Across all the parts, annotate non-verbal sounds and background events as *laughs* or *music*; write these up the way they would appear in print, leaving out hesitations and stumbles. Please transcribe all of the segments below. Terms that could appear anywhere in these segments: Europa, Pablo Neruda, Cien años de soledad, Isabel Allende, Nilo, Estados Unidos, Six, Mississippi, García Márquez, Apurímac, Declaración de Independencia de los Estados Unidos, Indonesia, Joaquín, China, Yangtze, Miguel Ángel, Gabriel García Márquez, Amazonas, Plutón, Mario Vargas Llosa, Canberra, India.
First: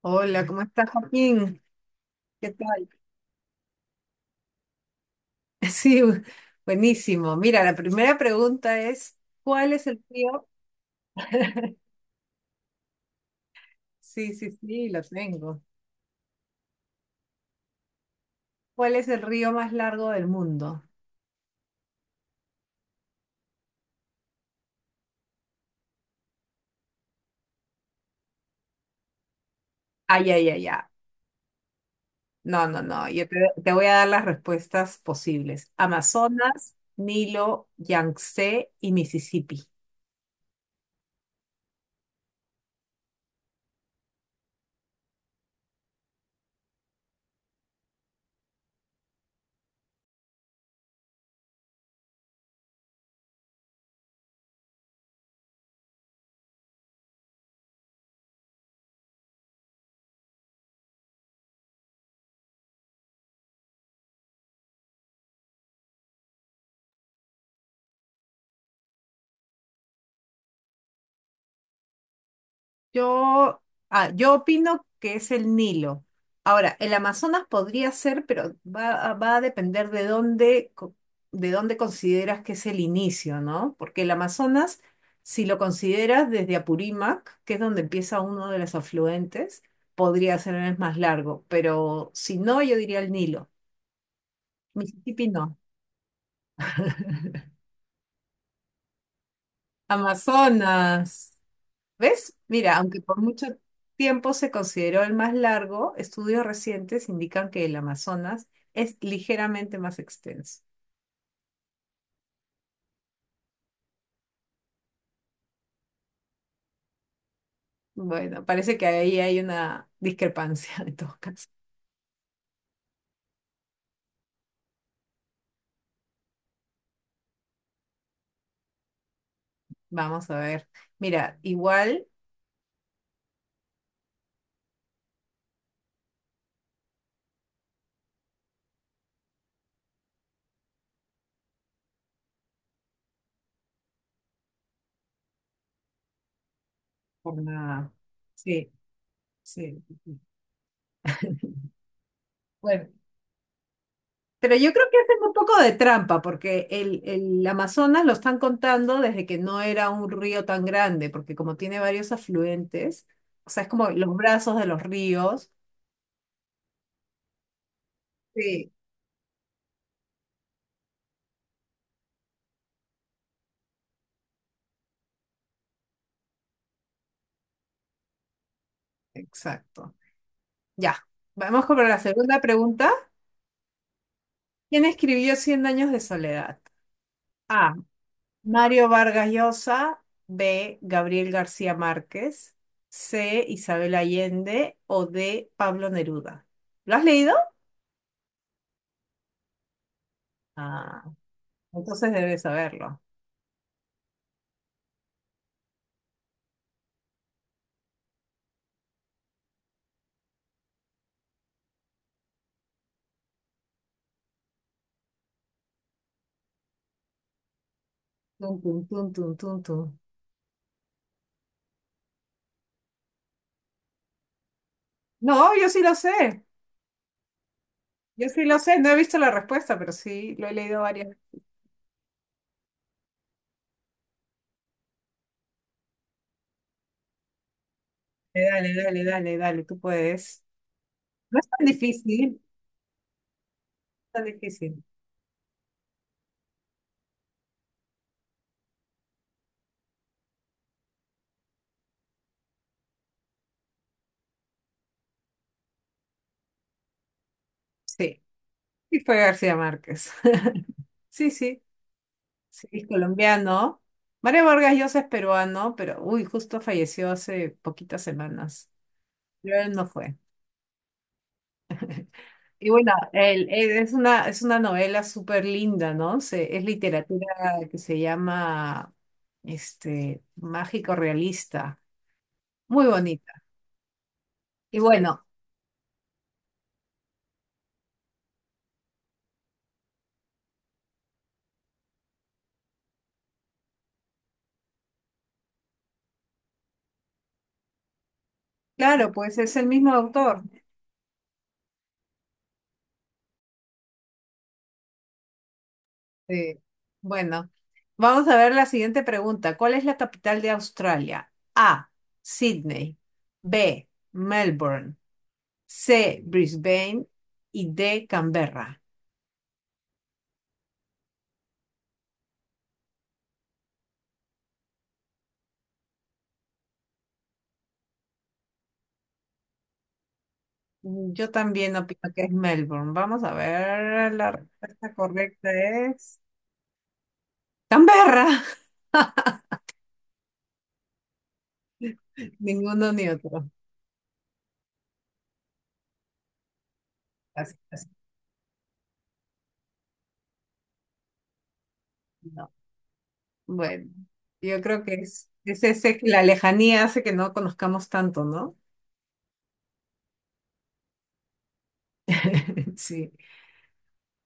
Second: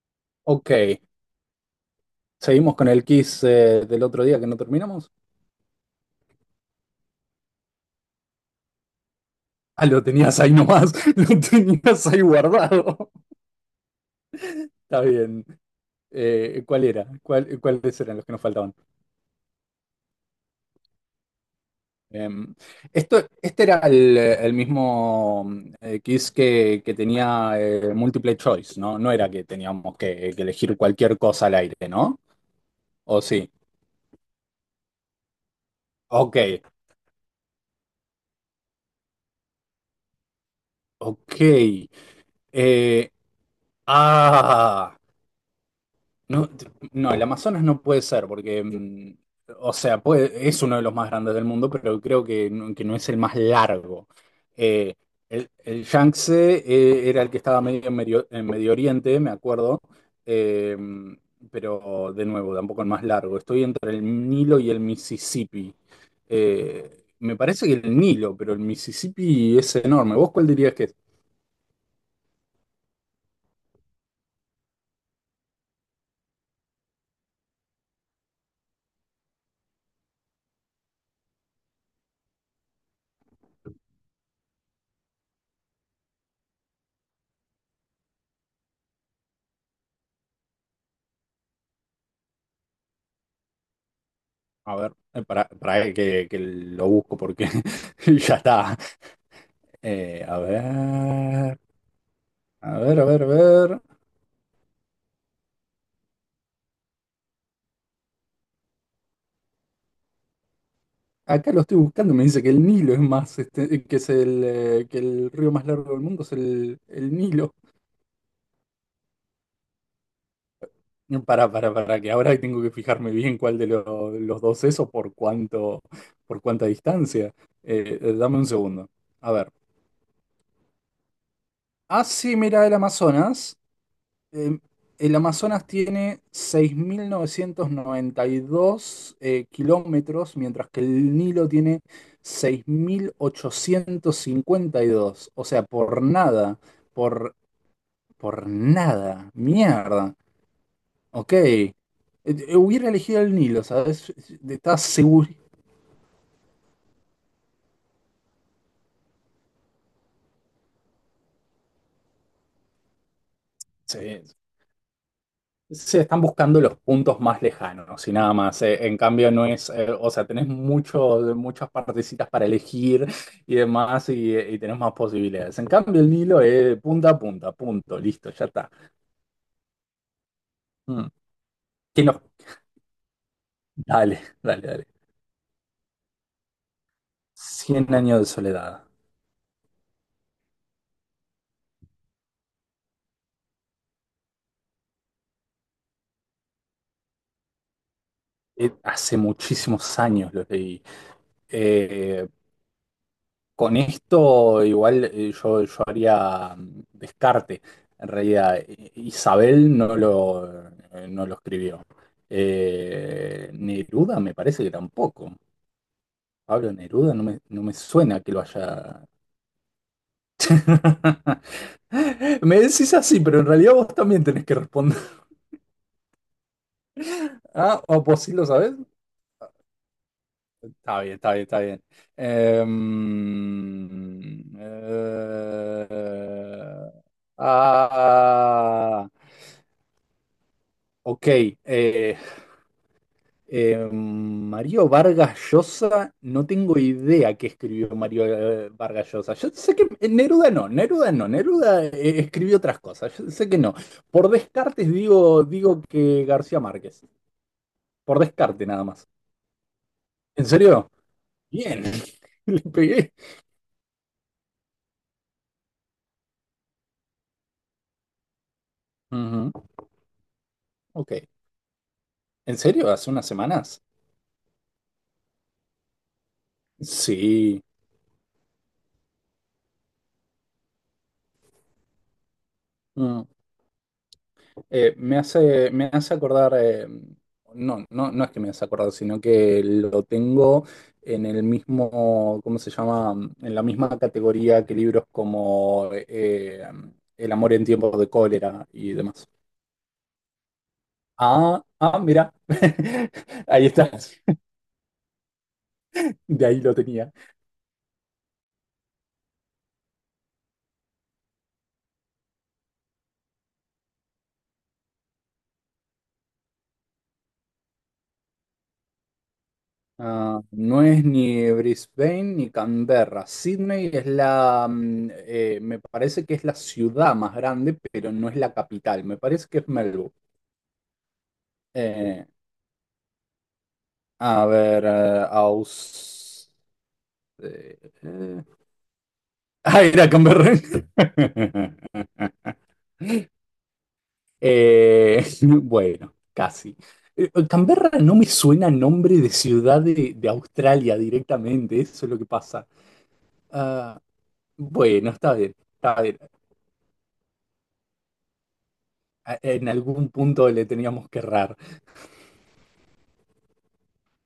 Hola, ¿cómo Ok, estás, Joaquín? ¿Qué seguimos tal? con el quiz del otro día que no terminamos. *laughs* Sí, buenísimo. Mira, la primera pregunta es, ¿cuál Ah, es el lo tenías río? ahí nomás, *laughs* lo tenías ahí guardado. Sí, sí, *laughs* sí, Está lo bien. tengo. ¿Cuál era? ¿Cuáles eran los que nos faltaban? ¿Cuál es el río más largo del mundo? Em, Esto, este era el mismo quiz que tenía multiple choice, ¿no? No era que teníamos Ay, que ay, ay, elegir ay. cualquier cosa al aire, ¿no? No, no, no. ¿O sí? Te voy a dar las respuestas posibles. Ok, Amazonas, Nilo, Yangtze y Mississippi. ok. Eh, ah. No, no, el Amazonas no puede ser, porque, o sea, es uno de los más grandes del mundo, pero creo que no es el más largo. Eh, el Yangtze, era el que estaba medio en Medio, en Medio Oriente, me acuerdo, eh, pero de nuevo, tampoco el más largo. Estoy entre el Nilo y el Mississippi. Me parece que el Nilo, pero el Mississippi es enorme. ¿Vos cuál dirías que es? Yo, yo opino que es el Nilo. Ahora, el Amazonas podría ser, pero va a depender de de dónde consideras que es el inicio, ¿no? Porque el Amazonas, si lo consideras desde Apurímac, que es donde empieza uno de los afluentes, podría ser el más largo, pero si no, yo diría el Nilo. A ver, Mississippi para, no. para que lo busco *laughs* porque *laughs* ya está. A Amazonas. ver, ¿Ves? Mira, a aunque ver, a por ver, a mucho ver. tiempo se consideró el más largo, estudios recientes indican que el Amazonas es ligeramente más extenso. Acá lo estoy buscando, me dice que el Nilo es más, este, que es que el río más largo del mundo es el Nilo. Bueno, parece que ahí hay una discrepancia *laughs* en todo No, caso. para que ahora tengo que fijarme bien cuál de los dos es o por cuánto, por cuánta distancia. Dame un segundo. A ver. Vamos a ver. Mira, Ah, igual sí, mira, el Amazonas. Em, el Amazonas tiene 6.992 kilómetros, mientras que el Nilo tiene 6.852. O sea, por nada, por, por la- por sí, nada, sí, mierda. sí. Ok. *laughs* Bueno, Hubiera elegido el Nilo, ¿sabes? pero yo Estaba creo que hacen seguro. un poco de trampa porque el Amazonas lo están contando desde que no era un río tan grande, porque como tiene varios afluentes, o sea, es como Sí, los brazos de los ríos. se están buscando los puntos más lejanos y nada más. Sí, En cambio, no es, o sea, tenés muchos muchas partecitas para elegir y demás y tenés más posibilidades. En cambio, el Nilo es punta a punta, punto, listo, ya está. exacto. Ya, Mm. vamos con la ¿Qué nos- segunda pregunta. Dale, dale, ¿Quién dale. escribió Cien años de soledad? A. Cien años de soledad. Mario Vargas Llosa. B. Gabriel García Márquez. C. Isabel Allende. O D. Pablo Neruda. ¿Lo has leído? Hace muchísimos años lo leí. Ah, entonces Eh, debes saberlo. Con esto igual yo haría descarte. En realidad, Isabel no lo escribió. Neruda me parece que tampoco. Pablo Neruda no me suena que lo Tun, tun, haya... tun, tun, tun, tun. *laughs* Me decís así, pero en realidad vos también tenés que responder. *laughs* No, yo sí lo sé. Ah, o vos Yo sí sí lo lo sabés. sé. No he visto la respuesta, pero sí lo he leído Está varias bien, está veces. bien, está bien. Em, eh, Dale, dale, ah. dale, dale. Tú puedes. Ok, No es tan difícil. Tan difícil. Mario Vargas Llosa, no tengo idea qué escribió Mario Vargas Llosa. Yo sé que Neruda no, Neruda escribió otras cosas, yo sé que no. Por descartes digo que García Márquez, por Sí. descarte nada Sí, más. fue García Márquez. ¿En *laughs* serio? Sí, sí, Bien, *laughs* le sí, es pegué. colombiano. Mario Vargas Llosa es peruano, pero uy, justo falleció hace poquitas semanas. Ujú. Pero él no fue. Ok, ¿en Y serio? bueno, ¿Hace unas él semanas? Es una novela súper linda, ¿no? Es literatura Sí. que se llama este, mágico realista. Muy Mm. bonita. Y me bueno, hace, me hace acordar, no, no, no es que me hace acordar, sino que lo tengo en el mismo, ¿cómo se llama? En la misma categoría que libros como El amor en tiempos de cólera y claro, demás. pues es el mismo autor. Ah, ah, mira, *laughs* ahí está, de Sí. ahí lo tenía. Bueno, vamos a ver la siguiente pregunta. ¿Cuál es la capital de Australia? A. Sydney. B. Melbourne. C. Brisbane. Y D. Canberra. Ah, no es ni Brisbane ni Canberra. Sydney me parece que es la ciudad más grande, pero no es la capital. Me parece que es Melbourne. Mm, yo también opino que Eh, es Melbourne. Vamos a ver. La a ver, respuesta correcta es eh, Canberra. eh, *laughs* ah, era Canberra. *laughs* *laughs* Ninguno ni otro. *laughs* Bueno, casi. Así, así, Canberra no me suena a nombre de ciudad de Australia directamente, eso es lo que no. pasa. Bueno, Ah, yo creo que bueno, está bien, es ese está que bien. la lejanía hace que no conozcamos tanto, ¿no? En algún punto le teníamos que errar. *laughs* Sí.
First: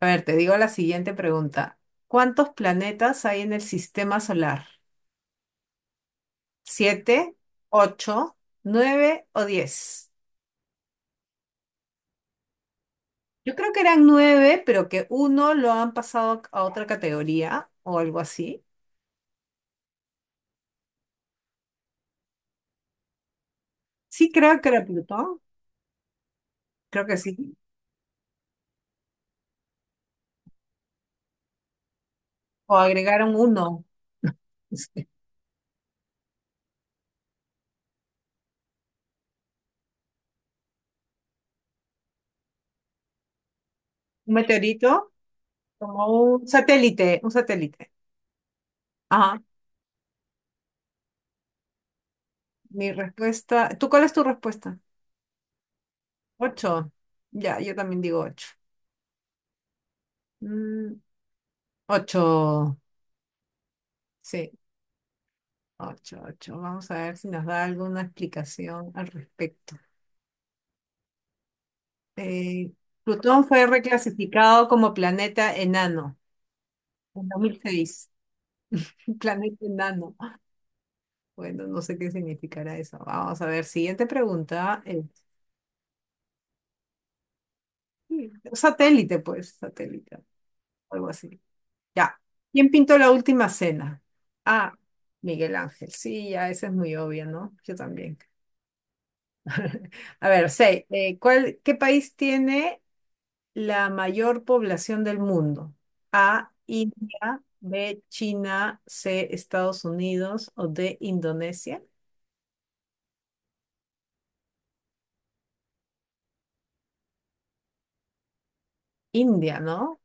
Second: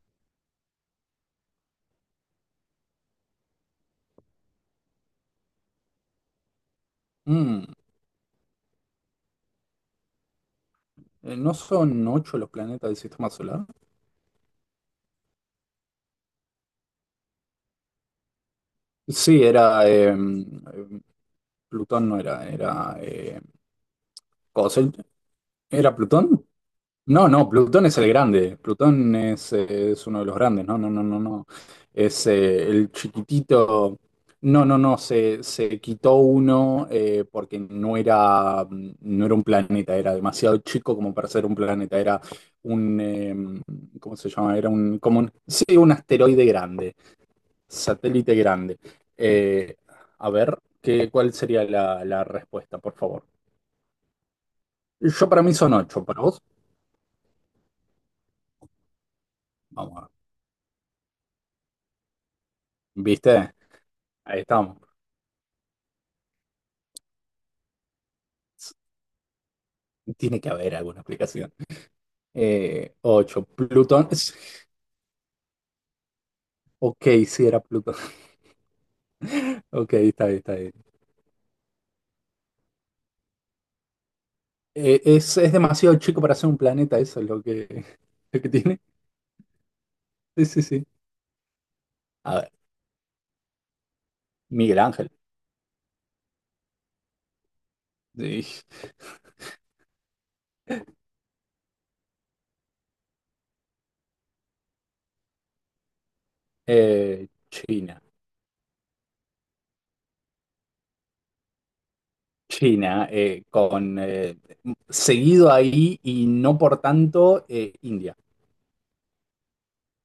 A ver, te digo la siguiente pregunta. ¿Cuántos planetas hay en el sistema solar? ¿Siete, Mm, ocho, nueve o diez? ¿No son ocho los planetas del sistema Yo solar? creo que eran nueve, pero que uno lo han pasado a otra categoría o algo así. Sí, era. Plutón no era. Sí, creo que era Cosel- Plutón. ¿Era Plutón? Creo que No, no, sí. Plutón es el grande. Plutón es uno de los grandes. No, no, no, no, no. Es O el agregaron uno. chiquitito. No, no, no. Se quitó uno porque no era un planeta. Era demasiado chico como para ser un planeta. Era un, ¿cómo *laughs* se Un llama? Era un, meteorito, como un, sí, un como asteroide un grande, satélite, un satélite. satélite grande. Ajá. Eh, a ver, ¿cuál sería la respuesta, Mi por favor? respuesta. ¿Tú cuál es tu respuesta? Yo para mí son ocho, ¿para vos? Ocho. Ya, yo también digo ocho. Vamos, a ver. Mm, ocho. ¿Viste? Ahí Sí. estamos. Ocho, ocho. Vamos a ver si nos da alguna explicación al respecto. Tiene que haber alguna explicación. Eh, Plutón Ocho, fue Plutón. reclasificado *laughs* como planeta enano Ok, en sí, era Plutón. 2006. *laughs* Un *laughs* planeta Ok, enano. está bien, está bien. Bueno, no sé qué significará eso. Vamos a ver. Siguiente pregunta. Es demasiado chico para ser un planeta, eso es lo que, Sí, lo que tiene. satélite, pues, satélite, Sí, sí, sí. algo así. Ya. A ver, ¿Quién pintó la última cena? Ah, Miguel Ángel. Miguel Ángel. Sí, ya, esa es muy obvia, ¿no? Yo también. Sí. A ver, seis. ¿Cuál, qué país tiene la mayor población del mundo? A, India, China. B, China, C, Estados Unidos o D, Indonesia. China, con seguido ahí y no por tanto India. India, ¿no?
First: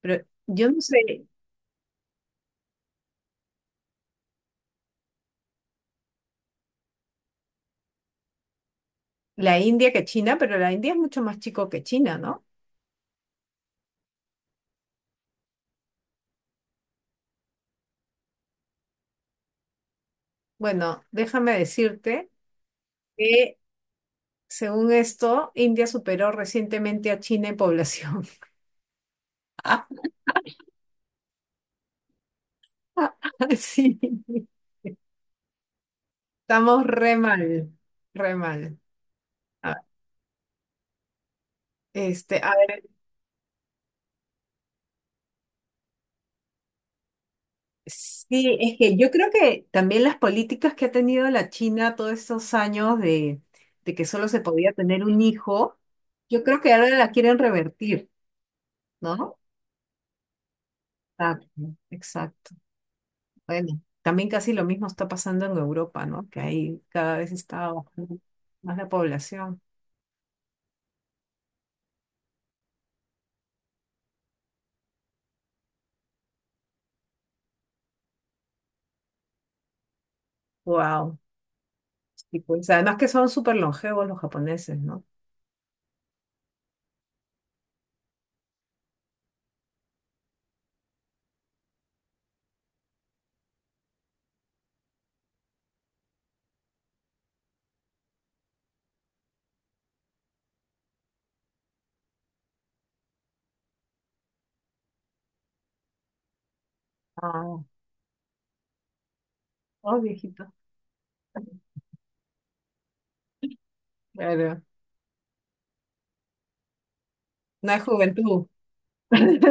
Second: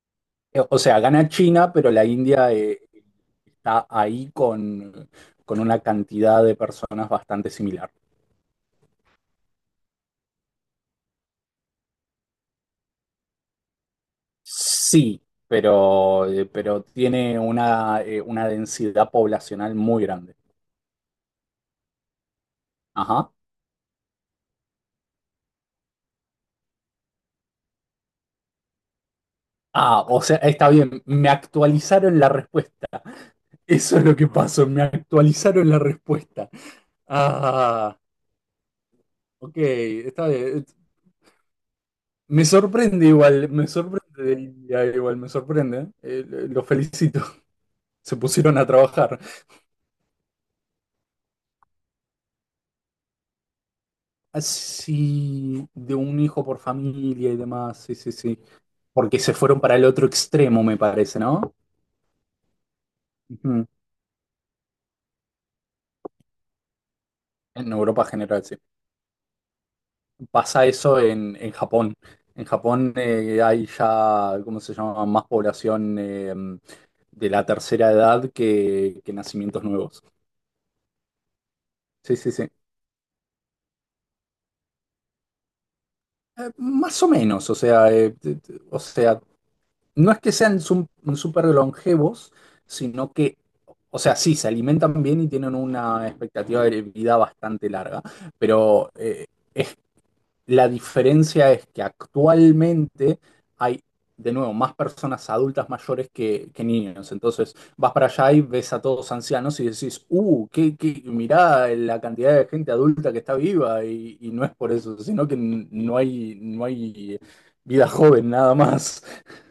Pero yo O no sea, sé, gana China, pero la India está ahí con una cantidad de personas bastante similar. la India que China, pero la India es mucho más chico que China, ¿no? Sí, pero tiene una densidad poblacional muy grande. Bueno, déjame decirte Ajá. que según esto, India superó recientemente a China en población. Ah, *laughs* o sea, está bien, me actualizaron la respuesta. *laughs* Eso Sí, es lo que pasó, me actualizaron la respuesta. estamos re mal, Ah, re mal. ok, A- está bien. Este, Me a sorprende igual, me sorprende del día, igual, me sorprende. Los felicito, *laughs* se sí, pusieron a es que yo trabajar. creo que también las políticas que ha tenido la China todos estos años de que solo se podía tener un Así, hijo, de un yo hijo por creo que ahora la familia y quieren demás, sí, revertir, sí, sí. Porque se ¿no? fueron para el otro extremo, me parece, Exacto, ¿no? exacto. Ujú. Bueno, también casi lo mismo está pasando en Europa, ¿no? Que ahí cada vez está En Europa en bajando general, sí. más la población. Pasa eso en Japón. En Japón hay ya, ¿cómo se llama? Más población de la tercera edad que nacimientos nuevos. Wow. Sí, sí, Y sí. pues además que son súper longevos los japoneses, ¿no? Más o menos, o sea, o sea, no es que sean súper longevos, sino que, o sea, sí, se alimentan bien y tienen una expectativa de vida bastante larga, pero es, la diferencia es que actualmente hay, de nuevo, más personas adultas mayores que niños. Entonces, Ah, vas para allá y ves a todos ancianos y oh, decís, viejito. Mirá la cantidad de gente adulta que está viva y no es Claro. por eso, sino que no hay No hay vida joven juventud. nada más. *laughs*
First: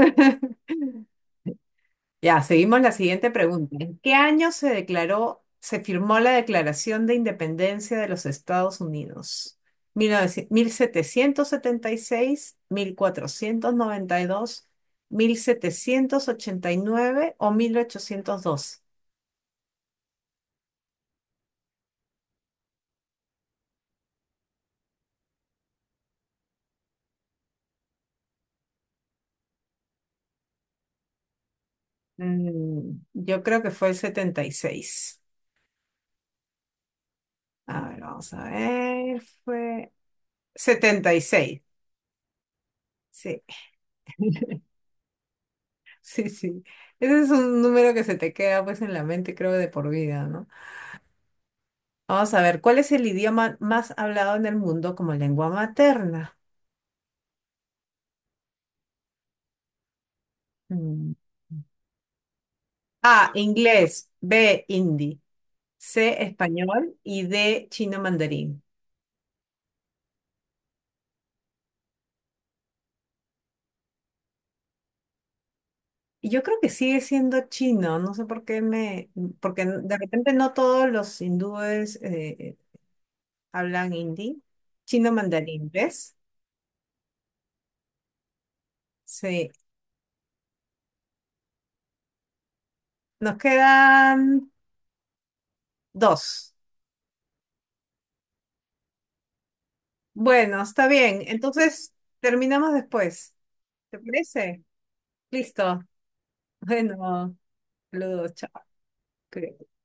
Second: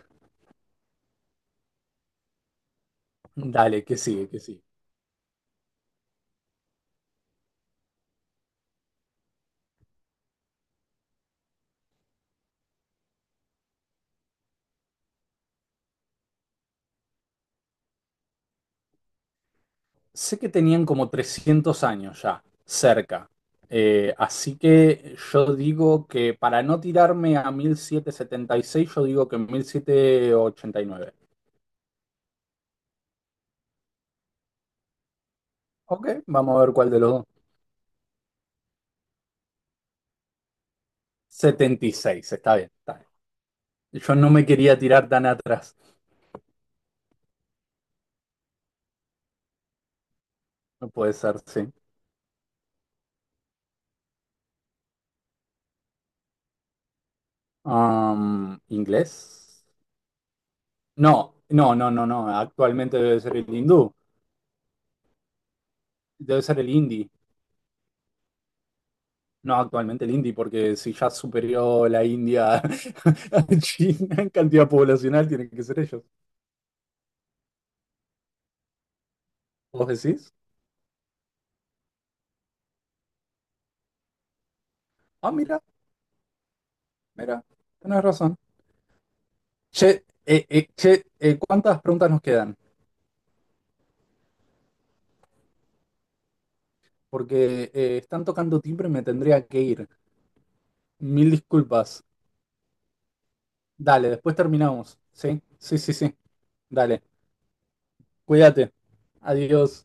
Ya, seguimos la siguiente pregunta. Dale, que ¿En qué sigue, que año sigue. se declaró, se firmó la Declaración de Independencia de los Estados Unidos? Mil setecientos setenta y seis, mil cuatrocientos noventa y dos, mil setecientos ochenta y nueve o 1802? Sé que tenían como 300 años ya, cerca. Así que yo digo que para no tirarme a 1776, yo digo que 1789. Mm, yo creo que fue el 76. Ok, vamos a ver cuál de los dos. A ver, vamos a ver. Fue 76. 76, está bien, está bien. Sí, Yo no me quería tirar tan atrás. *laughs* sí, sí. Ese es un número que se te queda pues en la mente, creo, de por vida, ¿no? No puede ser, sí. Vamos a ver, ¿cuál es el idioma más hablado en el mundo como lengua materna? ¿Inglés? No, Mm. no, no, no, no. Actualmente debe A, ser el hindú. inglés, B, hindi, C, Debe ser el español hindi. y D, chino mandarín. No, actualmente el indie, porque si ya superó la India *laughs* a China en cantidad poblacional, tienen que ser ellos. Y yo creo que sigue siendo chino, no sé por qué me, porque ¿Vos de repente decís? no todos los hindúes hablan hindi. Chino Ah, mira, mandarín, ¿ves? mira, tenés razón. Sí, Che, che, ¿cuántas preguntas nos quedan? nos quedan dos. Porque están tocando timbre y me tendría que ir. Bueno, está bien, Mil entonces disculpas. terminamos después, ¿te Dale, después parece? terminamos. Sí, sí, Listo. sí, sí. Dale, Bueno. Los dos, chao, cuídate. creo. Adiós.